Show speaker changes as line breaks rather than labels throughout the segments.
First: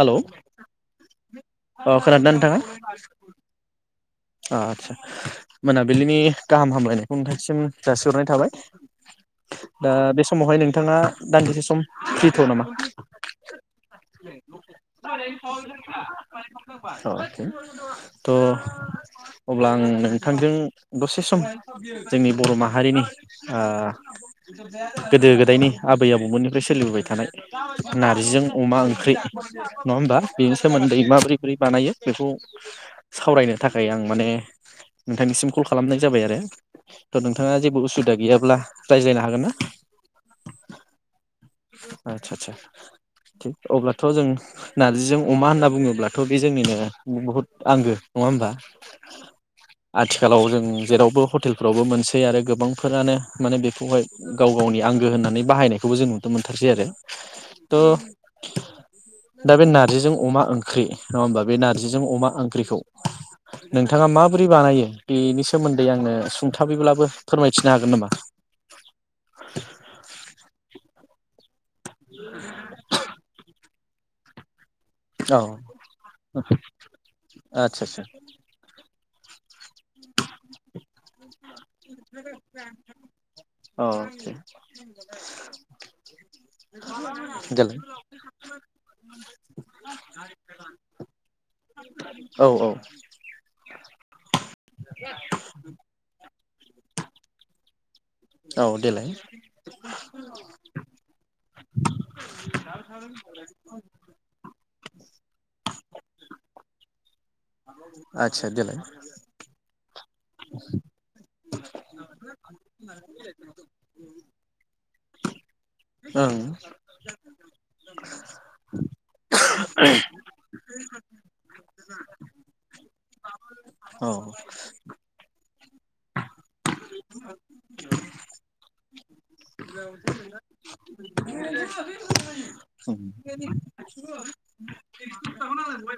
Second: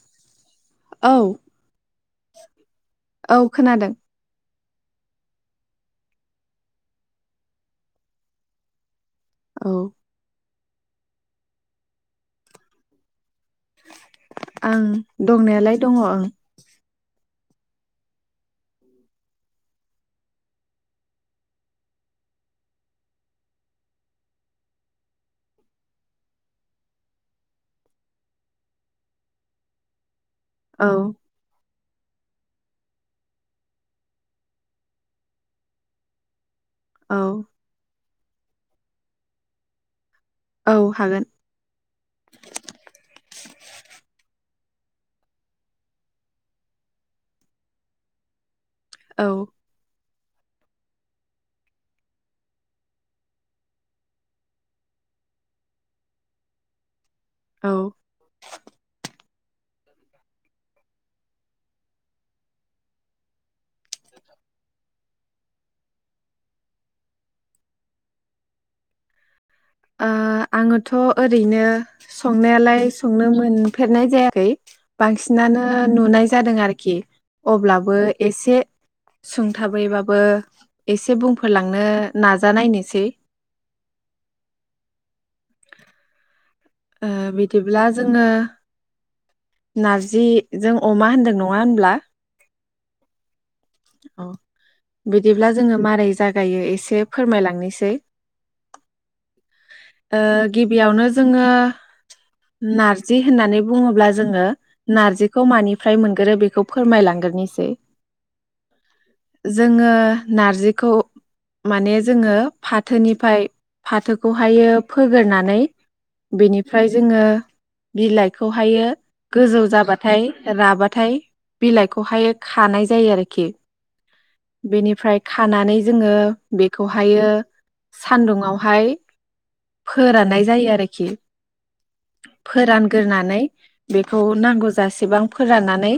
Hello
औ
अ खोनादों नोंथाङा?
औ खोनादों
आसा मोनाबिलिनि गाहाम हामलायनायखौ नोंथांसिम जासिहरनाय थाबाय
औ
दा बे समावहाय नों नोंथाङा दान्दिसे सम फ्रिथ' नामा?
आं दंनायालाय दङ ओं
[unintelligible] थ' अब्ला आं नोंथांजों दसे सम जोंनि बर' माहारिनि ओ गोदो गोदायनि आबै आबौमोननिफ्राय सोलिबोबाय थानाय नारजिजों अमा ओंख्रि नङा होमबा बेनि
औ
सोमोन्दै माबोरै बोरै बानायो बेखौ सावरायनो थाखाय आं माने नोंथांनिसिम कल खालामनाय जाबाय आरो।
औ
थ' नोंथाङा जेबो उसुबिदा गैयाब अब्ला रायज्लायनो हागोन ना?
औ हागोन
आदसा आदसा थिक अब्लाथ' जों नारजिजों अमा होनना बुङोब्लाथ' बे जोंनिनो बहुद आंगो नङा होमबा
औ
आथिखालाव जों जेरावबो हटेलफ्रावबो मोनसै आरो गोबांफोरानो माने बेखौहाय गाव गावनि आंगो होननानै बाहायनायखौबो जों नुनो मोनथारसै आरो
ओ
त' दा बे नारजिजों अमा ओंख्रि नङा होमबा बे नारजिजों अमा ओंख्रिखौ नोंथाङा माबोरै बानायो बेनि सोमोन्दै आंनो सुंथाबैब्लाबो फोरमायथिनो हागोन नामा?
ओ आङोथ' ओरैनो संनायालाय संनोमोन फेरनाय जायाखै।
औ
बांसिनानो नुनाय जादों आरोखि अब्लाबो
आदसा
एसे, सुंथाबैबाबो, एसे बुंफोरलांनो नाजानायनिसै।
आदसा औ [inaudible]
ओ
देलाय
बिदिब्ला जोङो नारजि जों अमा होनदों नङा होनब्ला,
औ औ
अ बिदिब्ला जोङो मारै जागायो एसे फोरमायलांनिसै।
औ देलाय
ओ गिबियावनो जोङो नारजि होननानै बुङोब्ला जोङो नारजिखौ मानिफ्राय मोनगोरो बेखौ फोरमायलांगोरनिसै,
आदसा देलाय,
ओ नारजिखौ माने जोङो फाथोनिफ्राय फाथो खौ हायो फोगोरननानै,
ओं
बेनिफ्राय जोङो बिलाइखौ हायो। गोजौ जाबाथाय राबा थाय बिलाइखौहाय खानाय जायो आरोखि,
औ
बेनिफ्राय खानानै जोङो बेखौहायो सान्दुंआवहाय, फोराननाय जायो आरोखि फोरानगोरनानै बेखौ नांगौ जासेबां फोराननानै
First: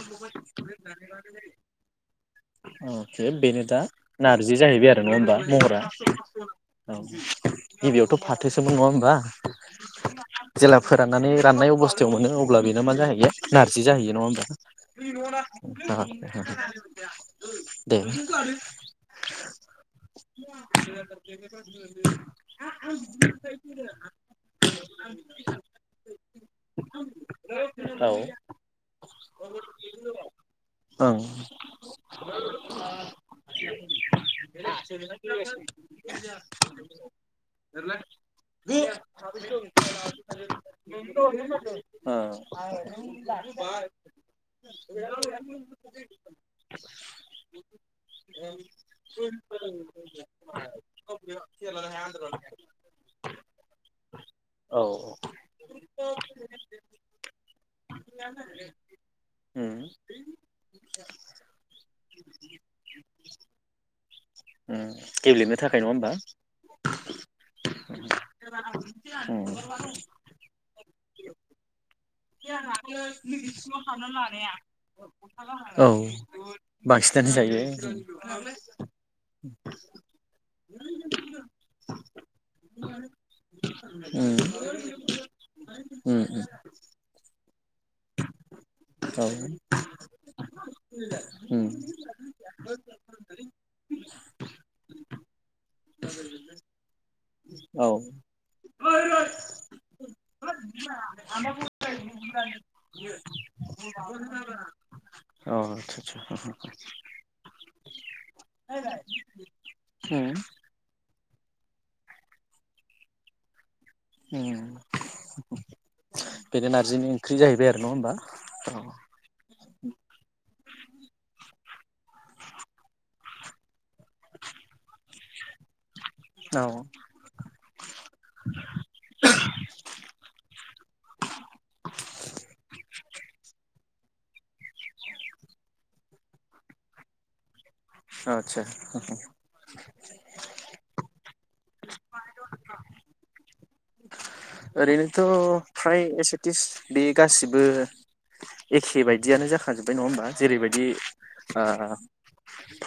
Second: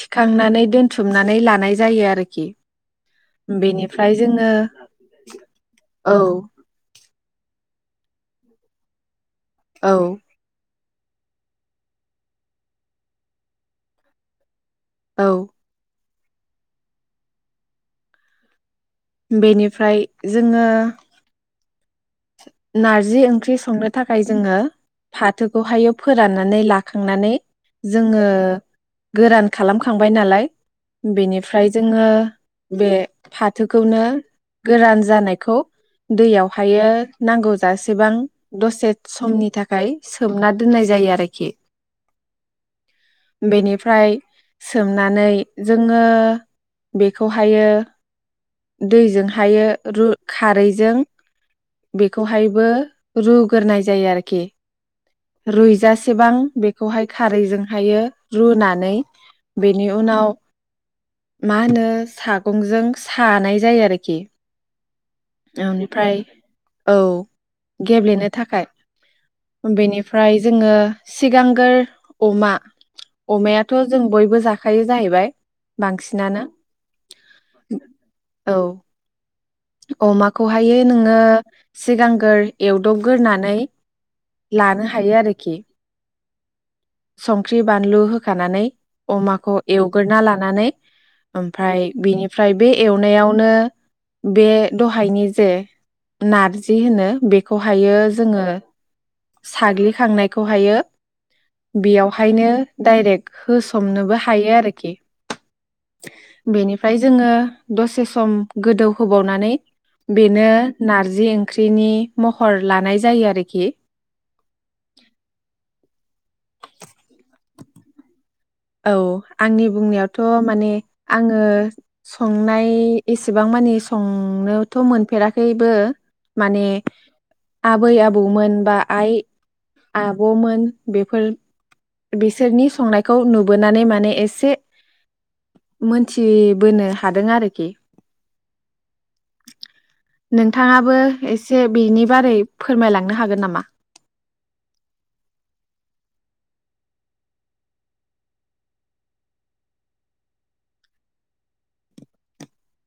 थिखांनानै दोनथुमनानै लानाय जायो आरोखि,
[unintelligible] बेनो दा
बेनिफ्राय जोङो
नारजि जाहैबाय आरो नङा होमबा महरा,
औ
औ
[inaudible]
गिबियावथ' फाथोसोमोन नङा होमबा,
औ
जेला फोराननानै राननाय अबस्थायाव मोनो अब्ला बेनो मा जाहैयो नारजि जाहैयो नङा होमबा,
औ
[unintelligible] [inaudible] दे
बेनिफ्राय जोङो
[unintelligible]
नारजि ओंख्रि संनो थाखाय जोङो फाथोखौहाय फोरान्नानै लाखांनानै जोङो गोरान खालाम खांबाय नालाय, बेनिफ्राय जोङो बे फाथोखौनो गोरान जानायखौ दैआव हायो नांगौ जासेबां दसे समनि थाखाय सोमना दोननाय जायो आरोखि
औ ओं ओ
बेनिफ्राय सोमनानै जोङो बेखौहायो दैजोंहायो रु खारैजों बेखौहायबो रुग्रोनाय जायो आरखि
औ
रुइजासेबां बेखौहाय खारैजोंहायो रुनानै
उम
बेनि उनाव मा होनो सागंजों सानाय जायो आरखि।
उम गेब्लेनो थाखाय नङा होमबा।
औ गेब्लेनो थाखाय
उम
बेनिफ्राय जोङो सिगांग्रो अमा अमाया
[unintelligible] औ
बांसिनानो
बांसिनानो जायो।
औ अमाखौहायो नोङो सिगांग्रो एवदबग्रोनानै
उम
लानो हायो आरोखि
उम
संख्रि बानलु होखानानै
औ
अमाखौ एवग्रोना लानानै
उम
ओमफ्राय बेनिफ्राय बे एवनायावनो बे दहायनि जे नारजि होनो
औ
बेखौहायो जोङो साग्लिखांनायखौहायो बेयावहायनो डाइरेक्ट होसोमनोबो हायो आरोखि
अ आतसा आतसा
बेनिफ्राय जोङो दसे सम गोदौ होबावनानै बेनो नारजि ओंख्रिनि महर लानाय जायो आरोखि।
उम बेदि नारजिनि ओंख्रि जाहैबाय आरो। नङा होमबा।
औ आंनि बुंनायावथ माने आङो संनाय एसेबां मानि संनोथ मोनफेराखैबो
औ
माने आबै आबौमोन बा आइ आब मोन बेफोर बिसोरनि संनाय खौ नु बोनानै माने एसे मोनथिबोनो हादों आरोखि।
आच्छा।
नोंथाङाबो एसे बिनि बारै फोरमायलांनो हागोन नामा?
ओरैनोथ फ्राय एसेटिस बे गासिबो एखे बायदियानो जाखाजोब्बाय नङा होमबा जेरैबायदि ओ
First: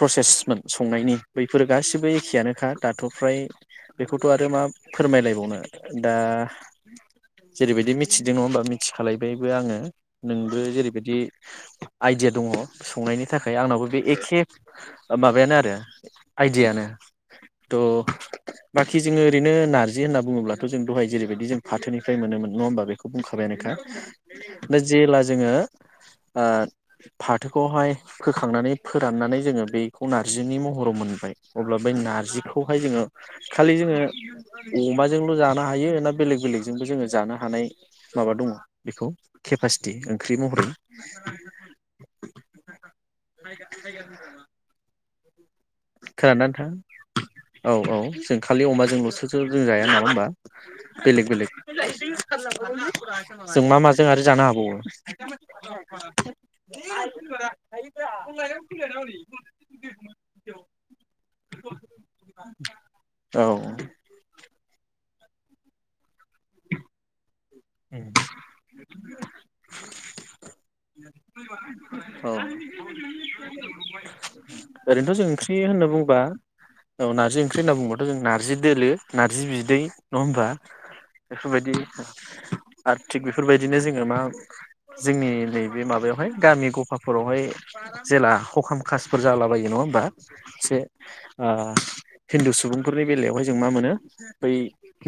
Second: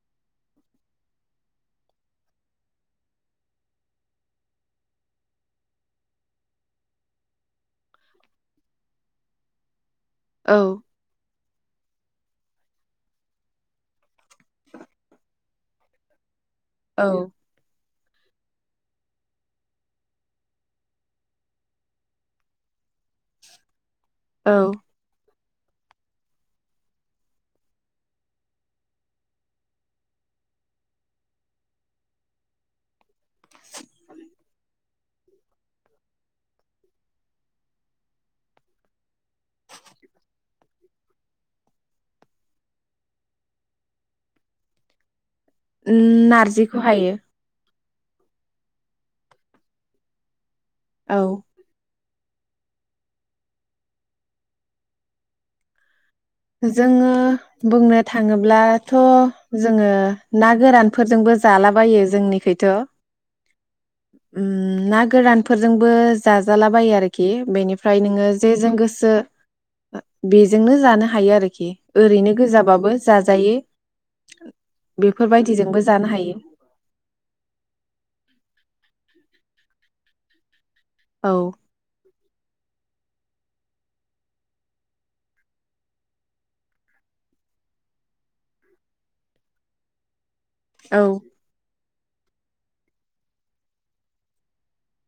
प्रसेसमोन संनायनि बैफोर गासिबो एखेयानोखा दाथ फ्राय बेखौथ आरो मा फोरमायलायबावनो। दा जेरैबायदि मिथिदों नङा होमबा मिथिखलायबायबो आङो। नोंबो
औ
जेरैबायदि आइडिया दङ संनायनि थाखाय आंनावो बे एखे [unintelligible] माबायानो आरो [inaudible] आइडिया नो
औ
त बाखि जोङो ओरैनो नारजि होनना बुङोब्ला जों दहाय जेरैबायदि जों फाथोनिफ्राय मोनोमोन नङा होमबा बेखौ बुंखाबायानोखा। दा जेला जोङो ओ फाथोखौहाय फोखांनानै फोराननानै जोङो बेखौ नार्जिनि महराव मोनबाय अब्ला बै नार्जि खौहाय जोङो खालि जोङो अमाजोंल जा हायो ना बेलेग बेलेगजोंबो जोङो जानो हानाय माबा दङ बेखौ केपासिटि ओंख्रि महरै
उम
खोनादोंना
नारजिखौ
नोंथां
हायो।
औ औ जों खालि अमाजोंल सो जों जाया नामा होमबा?
औ
बेलेग- बेलेग। जों मा माजों आरो जानो हाबावो?
जोङो बुंनो थाङोब्लाथ' जोङो ना गोरान फोरजोंबो जालाबायो जोंनिखैथ'। ओम ना गोरानफोरजोंबो जाजालाबायो आरोखि आरोखि
औ
बेनिफ्राय नोंङो जेजों गोसो बेजोंनो जानो आरोखि
औ
ओरैनो गोजाबाबो जाजायो
ओरैनोथ' जों ओंख्रि
बेफोरबायदिजोंबो
होनना
जानो
बुंबा
हायो
औ नारजि ओंख्रि होनना बुंङोब्लाथ' जों नारजि दोलो नारजि बिदै नङा होमबा?
औ
बेफोरबायदि आरो थिग बेफोरबायदिनो जोङो मा जोंनि नैबे माबायावहाय गामि गफाफोरावहाय जेला हखाम खासफोर जालाबायो नङा होमबा? से
औ
ओ हिन्दु सुबुंफोरनि बेलायावहाय जों मा मोनो बै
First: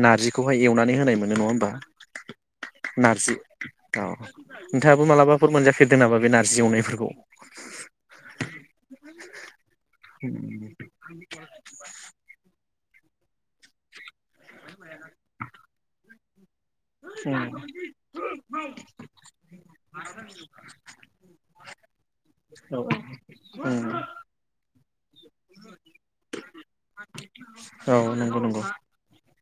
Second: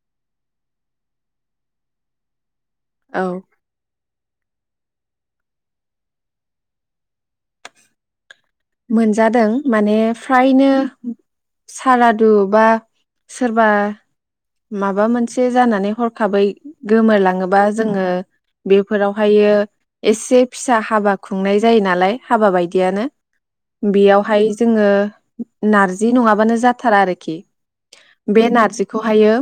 नार्जिखौहाय एवनानै होनाय मोनो नङा होमबा?
औ
नारजि। औ नोंथाङाबो मालाबाफोर मोनजाफेरदों नामा बे नारजि एवनायफोरखौ?
मोनजादों माने फ्रायनो सारादु बा सोरबा माबा मोनसे जानानै हर खाबै [inaudible] गोमोरलाङोबा जोङो बेफोरावहायो एसे फिसा हाबा खुंनाय जायो नालाय हाबा बायदियानो बेयावहाय जोंङो नारजि नङाबानो जाथारा आरोखि।
औ नंगौ नंगौ।
बेयो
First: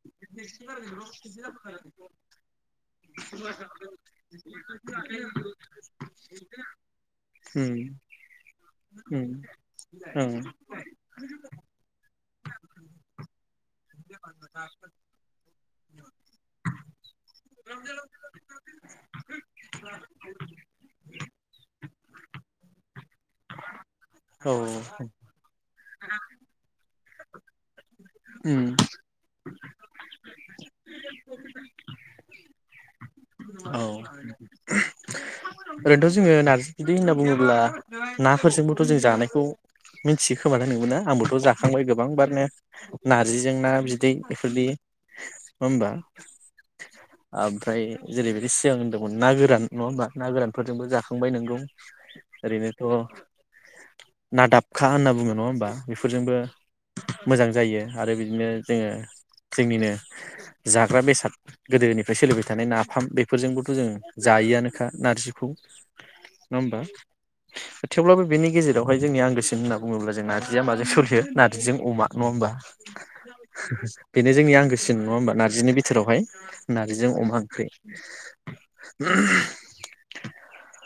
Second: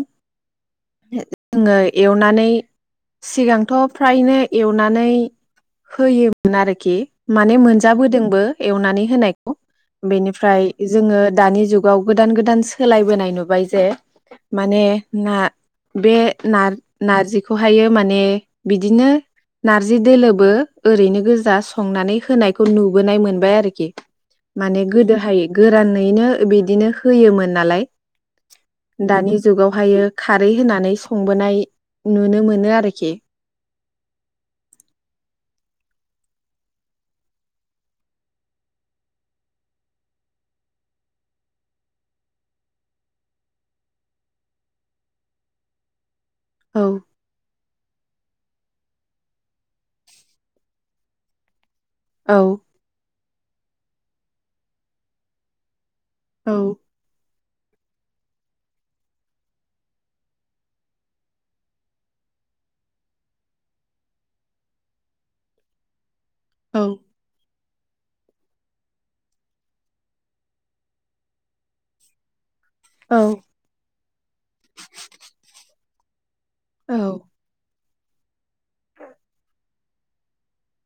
एवनानै सिगांथ' फ्रायनो एवनानै होयोमोन आरोखि
[inaudible]
माने मोनजाबोदोंबो एवनानै
उम
होनायखौ
ओं
बेनिफ्राय जोंङो दानि जुगाव गोदान गोदान सोलायबोनाय नुबाय जे माने ना बे ना नार्जिखौहायो माने बिदिनो नारजि दोलोबो ओरैनो गोजा संनानै होनायखौ नुबोनाय मोनबाय आरोखि।
औ
माने गोदोहाय गोरानैनो बिदिनो होयोमोन नालाय
उम
दानि जुगावहायो खारै होनानै संबोनाय नुनो मोनो आरोखि।
औ ओरैनोथ' जोङो नार्जि बिदै होनना बुङोब्ला नाफोरजोंबोथ' जों जानायखौ मिथियो खोमानो नोंबो आंबोथ' जाखांबाय गोबांबारान नार्जिजों ना बिदै बेफोरदि ओमबा।
औ।
ओमफ्राय जेरैबायदि सिगां होनदोंमोन ना गोरान नङा होमबा ना गोरानफोरजोंबो जाखांबाय नोंगौ।
औ
ओरैनोथ' नादाबखा होनना बुङो नङा होमबा? बेफोरजोंबो
औ
मोजां जायो आरो बिदिनो जोङो जोंनिनो जाग्रा बेसाद गोदोनिफ्राय सोलिबाय थानाय नाफाम बेफोरजोंबोथ' जों जायोआनोखा नारजिखौ नङा होमबा?
औ
थेवब्लाबो बेनि गेजेरावहाय जोंनि आंगोसिन होनना बुङोब्ला जों नारजिया माजों सोलियो नारजिजों अमा नङा होमबा?
औ
बेनो जोंनि आंगोसिन नङा होमबा नार्जिनि बिथोरावहाय?
औ
नारजिजों अमा ओंख्रि। [unintelligible]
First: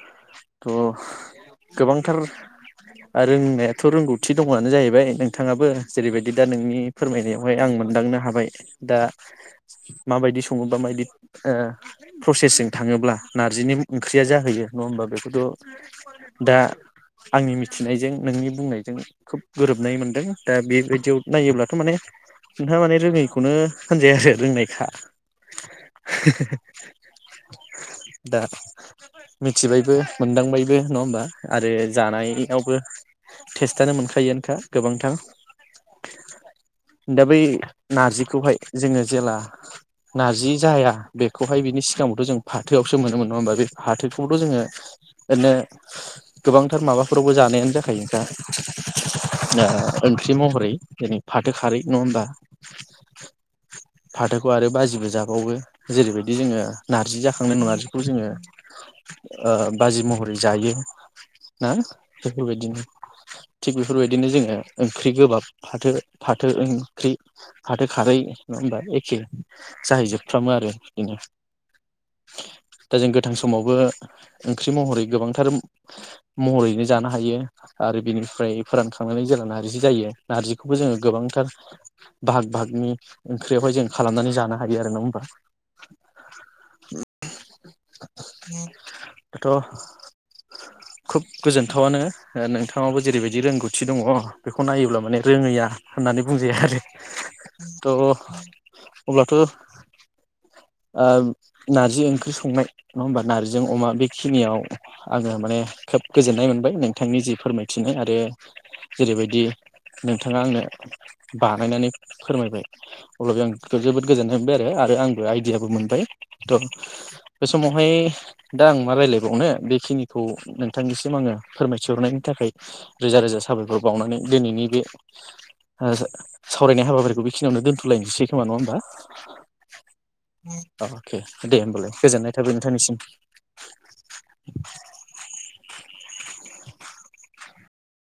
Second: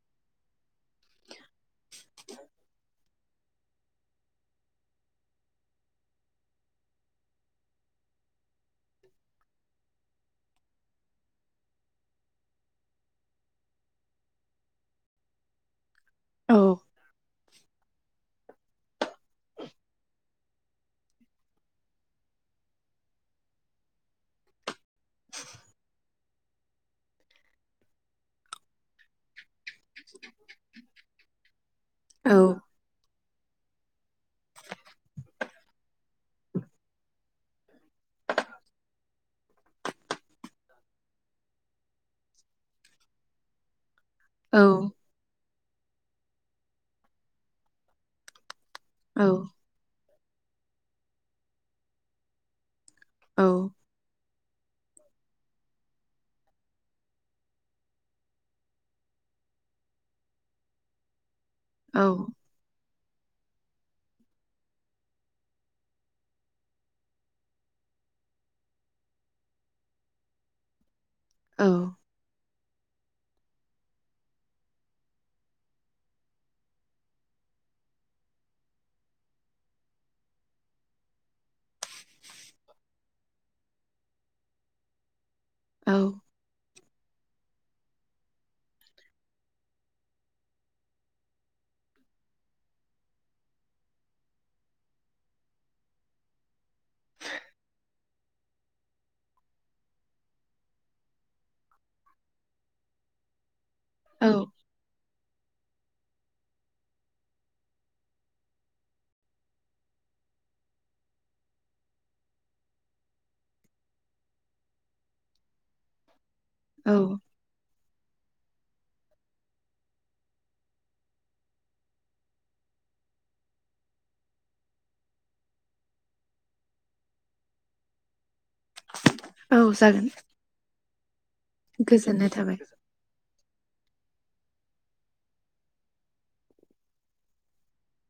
थ' गोबांथार रोंनायाथ' रोंगौथि दङयानो जाहैबाय नोंथाङाबो जेरैबायदि दा नोंनि फोरमायनायावहाय आं मोनदांनो हाबाय दा माबायदि सङोबा माबायदि ओ प्रसेसजों थाङोब्ला नार्जिनि ओंख्रिया जाहैयो नङा होमबा बेखौ थ' दा
औ
आंनि मिथिनायजों नोंनि बुंनायजों खोब गोरोबनाय मोनदों दा बेबायदियाव नायोब्लाथ' माने नोंहा माने रोङैखौनो होनजाया आरो रोंनायखा।
[unintelligible]
दा मिथिबायबो मोनदांबायबो नङा होमबा आरो जानायनियावबो टेस्टयानो मोनखायो आनोखा गोबांथार। दा बै नारजिखौहाय जोङो जेला नारजि जाया बेखौहाय बिनि सिगाङावथ' जों फाथोयावसो मोनोमोन नङा होमबा बे फाथो खौथ' जोङो
औ
बिदिनो गोबांथार माबाफोरावबो जानायानो जाखायो आनोखा।
औ
ओ ओं ख्रि महरै जेरै फाथो खारै नङा होमबा?
औ।
खौ आरो बाजिबो जाबावो जेरैबायदि जोङो नारजि जाखांनाय नारजिखौ जोङो ओ बाजि महरै जायो ना बेफोरबायदिनो? थिग बेफोरबायदिनो जोङो ओंख्रि गोबाब फाथो फाथो ओंख्रि फाथो खारै नङा होनबा एखे जाहैजोबफ्रामो आरो बिदिनो।
औ।
दा जों गोथां समावबो ओंख्रि महरै गोबांथार महरैनो जानो हायो आरो बिनिफ्राय फोरानखांनानै जेला नार्जि जायो नार्जिखौबो जोङो गोबांथार भाहाग भाहागनि ओंख्रियावहाय जों खालामनानै जानो हायो आरो नङा होमबा।
औ।
[unintelligible] दाथ' खोब गोजोनथावानो ओ नोंथाङाबो जेरैबायदि रोंगौथि दङ बेखौ नायोब्ला माने रोङैया होननानै बुंजाया आरो थ' अब्लाथ' ओम नार्जि ओंख्रि संनाय नङा होमबा नारजिजों अमा
औ
बेखिनियाव आङो माने खोब गोजोननाय मोनबाय नोंथांनि जि फोरमायथिनाय आरो जेरैबायदि नोंथाङा आंनो बानायनानै फोरमायबाय अब्लाबो आं जोबोद गोजोननाय मोनबाय आरो आंबो आइ मोनबाय थ'
औ
बे समावहाय दा आं मा रायलायबावनो बेखिनिखौ नोंथांनिसिम आङो फोरमायथिहरनायनि थाखाय रोजा रोजा साबायखर बावनानै दिनैनि बे सावरायनाय हाबाफारिखौ बेखिनियावनो दोनथ'लायनोसै। खोमा नंङा होमबा।
औ जागोन
[unintelligible] के दे गोजोननाय थाबाय नोंथांनिसिम। [inaudible]